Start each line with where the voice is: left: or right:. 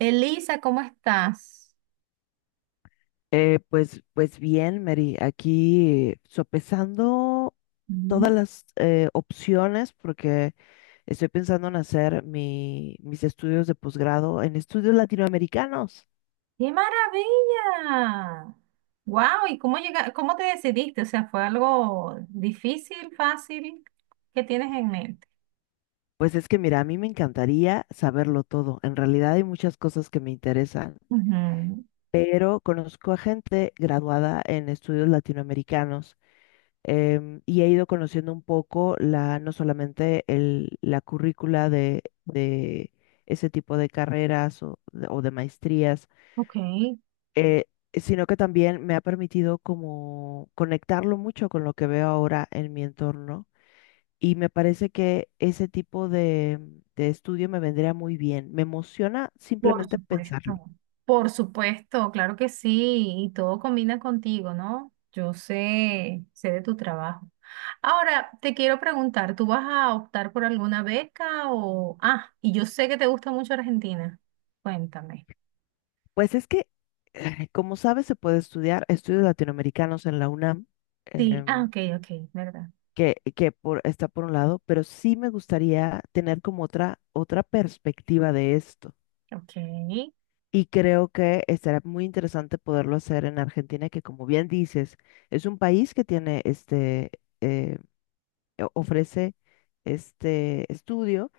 right: Elisa, ¿cómo estás?
left: Pues bien, Mary, aquí sopesando todas
right: Mm.
left: las opciones porque estoy pensando en hacer mis estudios de posgrado en estudios latinoamericanos.
right: ¡Qué maravilla! ¡Wow! ¿Y cómo llega, cómo te decidiste? O sea, ¿fue algo difícil, fácil? ¿Qué tienes en mente?
left: Pues es que, mira, a mí me encantaría saberlo todo. En realidad hay muchas cosas que me interesan,
right: Ujú.
left: pero conozco a gente graduada en estudios latinoamericanos, y he ido conociendo un poco la, no solamente el, la currícula de ese tipo de carreras o de maestrías,
right: Ok,
left: eh, sino que también me ha permitido como conectarlo mucho con lo que veo ahora en mi entorno. Y me parece que ese tipo de estudio me vendría muy bien. Me emociona
right: por
left: simplemente pensarlo.
right: supuesto. Por supuesto, claro que sí, y todo combina contigo, ¿no? Yo sé de tu trabajo. Ahora, te quiero preguntar, ¿tú vas a optar por alguna beca o... ah, y yo sé que te gusta mucho Argentina. Cuéntame.
left: Pues es que, como sabes, se puede estudiar estudios latinoamericanos en la UNAM.
right: Sí, ah,
left: em,
right: ok, ok, verdad.
left: Está por un lado, pero sí me gustaría tener como otra, otra perspectiva de esto.
right: Ok,
left: Y creo que estará muy interesante poderlo hacer en Argentina, que como bien dices, es un país que tiene eh, ofrece este estudio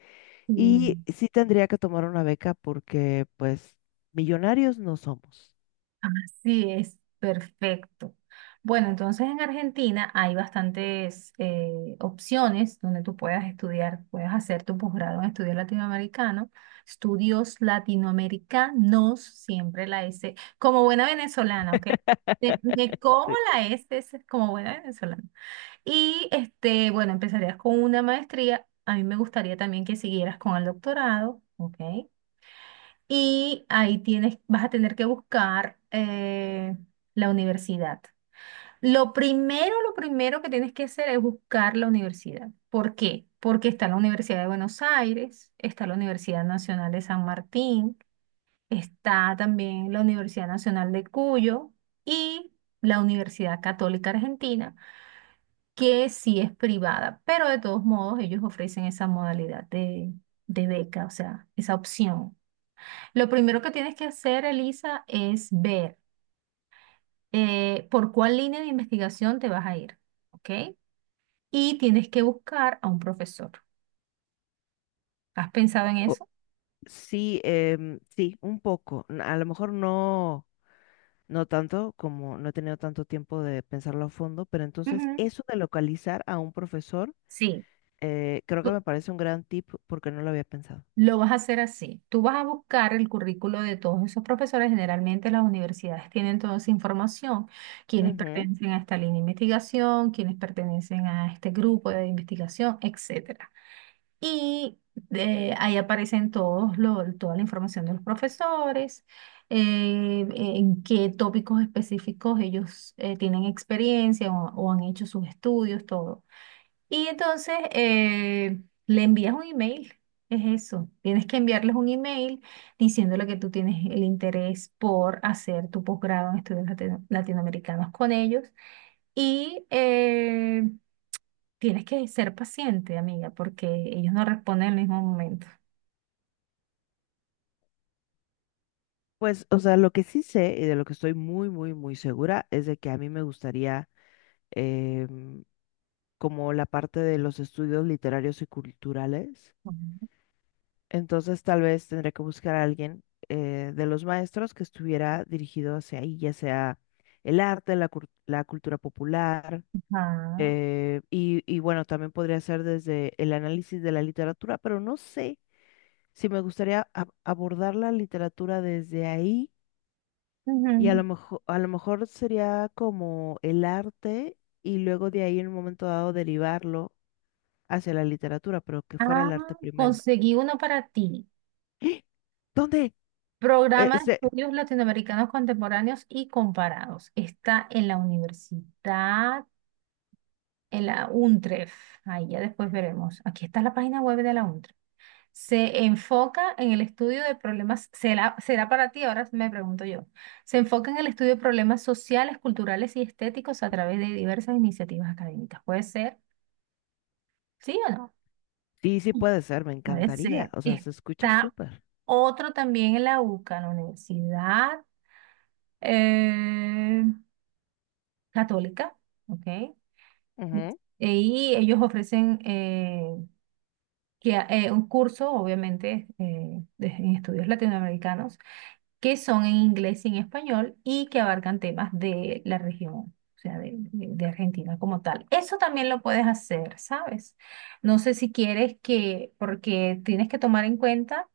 left: y
right: y
left: sí tendría que tomar una beca porque pues millonarios no somos.
right: así es, perfecto. Bueno, entonces en Argentina hay bastantes opciones donde tú puedas estudiar, puedes hacer tu posgrado en estudios latinoamericanos, siempre la S, como buena venezolana, ¿ok? Me como
left: Sí,
right: la S, es como buena venezolana. Y este, bueno, empezarías con una maestría. A mí me gustaría también que siguieras con el doctorado, ¿ok? Y ahí tienes, vas a tener que buscar la universidad. Lo primero que tienes que hacer es buscar la universidad. ¿Por qué? Porque está la Universidad de Buenos Aires, está la Universidad Nacional de San Martín, está también la Universidad Nacional de Cuyo y la Universidad Católica Argentina, que sí es privada, pero de todos modos ellos ofrecen esa modalidad de beca, o sea, esa opción. Lo primero que tienes que hacer, Elisa, es ver por cuál línea de investigación te vas a ir, ¿ok? Y tienes que buscar a un profesor. ¿Has pensado en
left: o-
right: eso?
left: sí, sí, un poco. A lo mejor no. No tanto, como no he tenido tanto tiempo de pensarlo a fondo, pero entonces
right: Ujú.
left: eso de localizar a un profesor,
right: Sí,
left: creo que
right: tú-
left: me parece un gran tip porque no lo había pensado.
right: lo vas a hacer así. Tú vas a buscar el currículo de todos esos profesores. Generalmente las universidades tienen toda esa información, quienes
left: Ujú.
right: pertenecen a esta línea de investigación, quienes pertenecen a este grupo de investigación, etcétera. Y ahí aparecen toda la información de los profesores, en qué tópicos específicos ellos tienen experiencia o han hecho sus estudios, todo. Y entonces le envías un email, es eso. Tienes que enviarles un email diciéndole que tú tienes el interés por hacer tu posgrado en estudios latinoamericanos con ellos. Y tienes que ser paciente, amiga, porque ellos no responden en el mismo momento.
left: Pues, o sea, lo que sí sé y de lo que estoy muy, muy, muy segura es de que a mí me gustaría, em, como la parte de los estudios literarios y culturales.
right: Ujú.
left: Entonces, tal vez tendré que buscar a alguien, de los maestros que estuviera dirigido hacia ahí, ya sea el arte, la cultura popular.
right: Ah,
left: Y bueno, también podría ser desde el análisis de la literatura, pero no sé si me gustaría abordar la literatura desde ahí, y
right: ujú.
left: a lo mejor sería como el arte y luego de ahí en un momento dado derivarlo hacia la literatura, pero que fuera
right: Ah,
left: el arte primero.
right: conseguí uno para ti.
left: ¡Ah! ¿Dónde? Eh,
right: Programa de
left: este-
right: Estudios Latinoamericanos Contemporáneos y Comparados. Está en la universidad, en la UNTREF. Ahí ya después veremos. Aquí está la página web de la UNTREF. Se enfoca en el estudio de problemas, será, será para ti, ahora me pregunto yo. Se enfoca en el estudio de problemas sociales, culturales y estéticos a través de diversas iniciativas académicas. ¿Puede ser? ¿Sí o no?
left: sí, sí puede ser, me
right: Puede
left: encantaría.
right: ser.
left: O sea, se escucha
right: Está
left: súper.
right: otro también en la UCA, en la universidad. eh, católica, ¿ok?
left: Ujú.
right: Y ellos ofrecen que, un curso, obviamente, en estudios latinoamericanos, que son en inglés y en español y que abarcan temas de la región, o sea, de Argentina como tal. Eso también lo puedes hacer, ¿sabes? No sé si quieres que, porque tienes que tomar en cuenta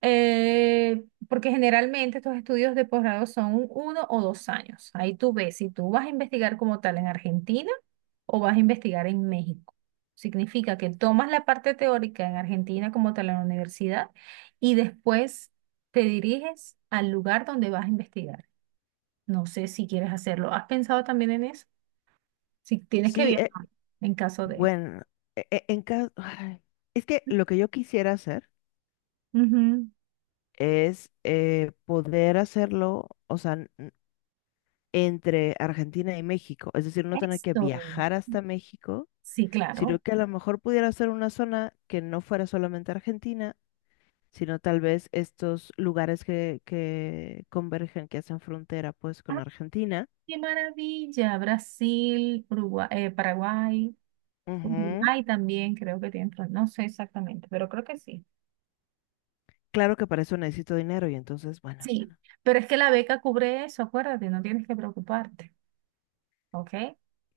right: porque generalmente estos estudios de posgrado son uno o dos años. Ahí tú ves si tú vas a investigar como tal en Argentina o vas a investigar en México. Significa que tomas la parte teórica en Argentina como tal en la universidad y después te diriges al lugar donde vas a investigar. No sé si quieres hacerlo. ¿Has pensado también en eso? Si tienes que
left: Sí,
right: viajar en caso de...
left: bueno, en caso... Es que lo que yo quisiera hacer
right: Ujú.
left: es, poder hacerlo, o sea, entre Argentina y México, es decir, no tener que
right: Esto.
left: viajar hasta México,
right: Sí,
left: sino
right: claro.
left: que a lo mejor pudiera ser una zona que no fuera solamente Argentina, sino tal vez estos lugares que convergen, que hacen frontera pues con Argentina.
right: Qué maravilla, Brasil, Paraguay,
left: Ujú.
right: Uruguay también creo que tiene, no sé exactamente, pero creo que sí.
left: Claro que para eso necesito dinero y entonces, bueno,
right: Sí, pero es que la beca cubre eso, acuérdate, no tienes que preocuparte, ¿ok?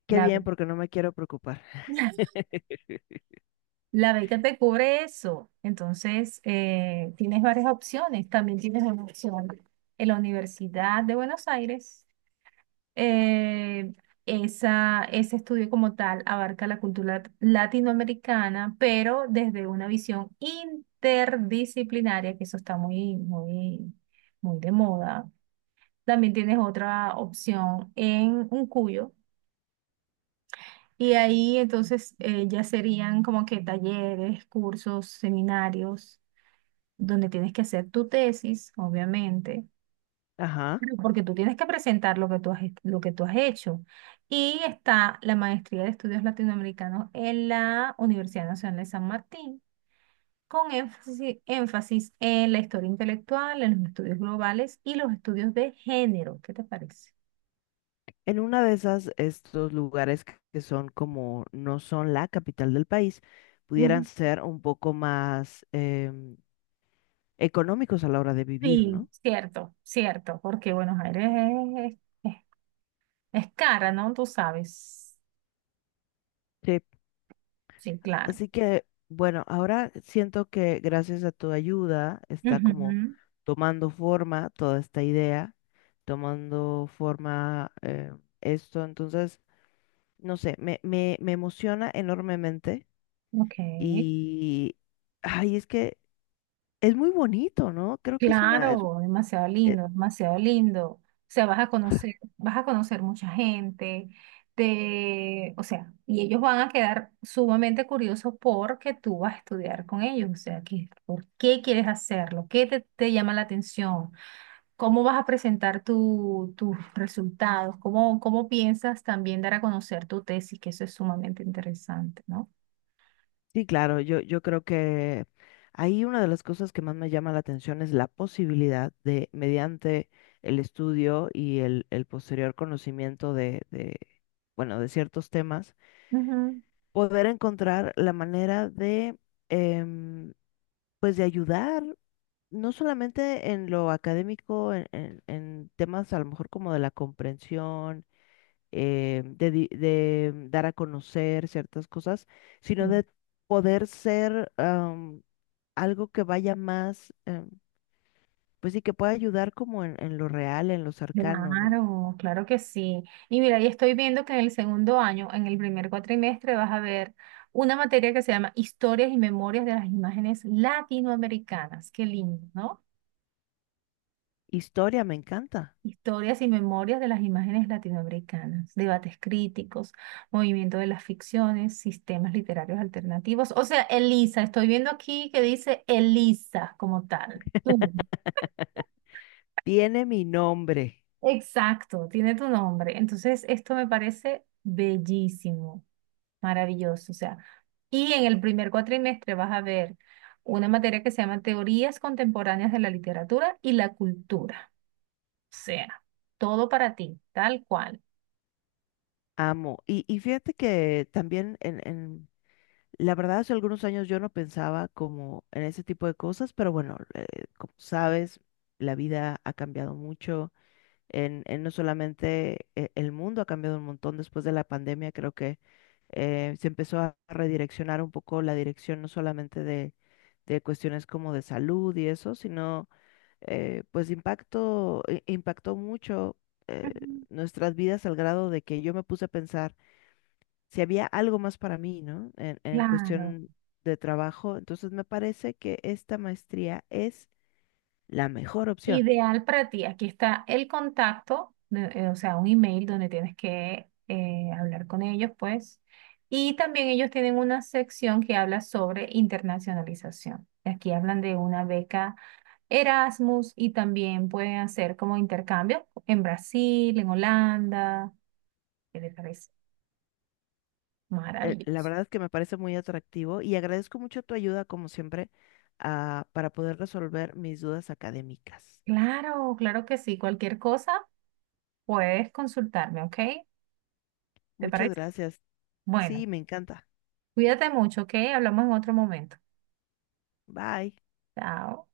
left: qué
right: La,
left: bien porque no me quiero preocupar.
right: la beca te cubre eso, entonces tienes varias opciones, también tienes una opción en la Universidad de Buenos Aires, eh, esa, ese estudio como tal abarca la cultura latinoamericana, pero desde una visión interdisciplinaria, que eso está muy, muy de moda. También tienes otra opción en un cuyo. Y ahí entonces ya serían como que talleres, cursos, seminarios, donde tienes que hacer tu tesis, obviamente.
left: Ajá.
right: Porque tú tienes que presentar lo que tú has hecho. Y está la maestría de estudios latinoamericanos en la Universidad Nacional de San Martín, con énfasis en la historia intelectual, en los estudios globales y los estudios de género. ¿Qué te parece?
left: En una de esas, estos lugares que son como no son la capital del país,
right: Mm,
left: pudieran ser un poco más, económicos a la hora de vivir,
right: sí,
left: ¿no?
right: cierto, cierto, porque Buenos Aires es, es- es cara, ¿no? Tú sabes.
left: Sí.
right: Sí, claro.
left: Así que, bueno, ahora siento que gracias a tu ayuda está como
right: Ujú,
left: tomando forma toda esta idea, tomando forma, esto. Entonces, no sé, me emociona enormemente
right: ok.
left: y, ay, es que es muy bonito, ¿no? Creo que es una...
right: Claro, demasiado
left: Eh,
right: lindo, demasiado lindo. O sea, vas a conocer mucha gente, te, o sea, y ellos van a quedar sumamente curiosos porque tú vas a estudiar con ellos. O sea, que, ¿por qué quieres hacerlo? ¿Qué te llama la atención? ¿Cómo vas a presentar tus resultados? Cómo piensas también dar a conocer tu tesis? Que eso es sumamente interesante, ¿no?
left: Sí, claro, yo creo que ahí una de las cosas que más me llama la atención es la posibilidad de, mediante el estudio y el posterior conocimiento de bueno, de ciertos temas, poder encontrar la manera de, em, pues, de ayudar no solamente en lo académico, en temas a lo mejor como de la comprensión, de dar a conocer ciertas cosas, sino
right: Ujú.
left: de poder ser, algo que vaya más, pues sí, que pueda ayudar como en lo real, en lo cercano, ¿no?
right: Claro, claro que sí. Y mira, y estoy viendo que en el segundo año, en el primer cuatrimestre, vas a ver una materia que se llama Historias y Memorias de las Imágenes Latinoamericanas. Qué lindo, ¿no?
left: Historia, me encanta.
right: Historias y Memorias de las Imágenes Latinoamericanas, debates críticos, movimiento de las ficciones, sistemas literarios alternativos. O sea, Elisa, estoy viendo aquí que dice Elisa como tal. Tú.
left: Tiene mi nombre,
right: Exacto, tiene tu nombre. Entonces, esto me parece bellísimo. Maravilloso, o sea. Y en el primer cuatrimestre vas a ver una materia que se llama Teorías Contemporáneas de la Literatura y la Cultura. O sea, todo para ti, tal cual.
left: amo. Y fíjate que también... La verdad, hace algunos años yo no pensaba como en ese tipo de cosas, pero bueno, como sabes, la vida ha cambiado mucho. En no solamente el mundo ha cambiado un montón después de la pandemia, creo que, se empezó a redireccionar un poco la dirección, no solamente de cuestiones como de salud y eso, sino, pues impactó mucho, eh,
right: Ujú.
left: nuestras vidas al grado de que yo me puse a pensar si había algo más para mí, ¿no? En
right: Claro.
left: cuestión de trabajo. Entonces me parece que esta maestría es la mejor opción.
right: Ideal para ti. Aquí está el contacto, o sea, un email donde tienes que hablar con ellos, pues. Y también ellos tienen una sección que habla sobre internacionalización. Aquí hablan de una beca Erasmus y también pueden hacer como intercambio en Brasil, en Holanda. ¿Qué les parece?
left: La
right: Maravilloso.
left: verdad es que me parece muy atractivo y agradezco mucho tu ayuda, como siempre, para poder resolver mis dudas académicas.
right: Claro, claro que sí. Cualquier cosa puedes consultarme, ¿ok? ¿Te
left: Muchas
right: parece?
left: gracias.
right: Bueno,
left: Sí, me encanta.
right: cuídate mucho, ¿ok? Hablamos en otro momento.
left: Bye.
right: Chao.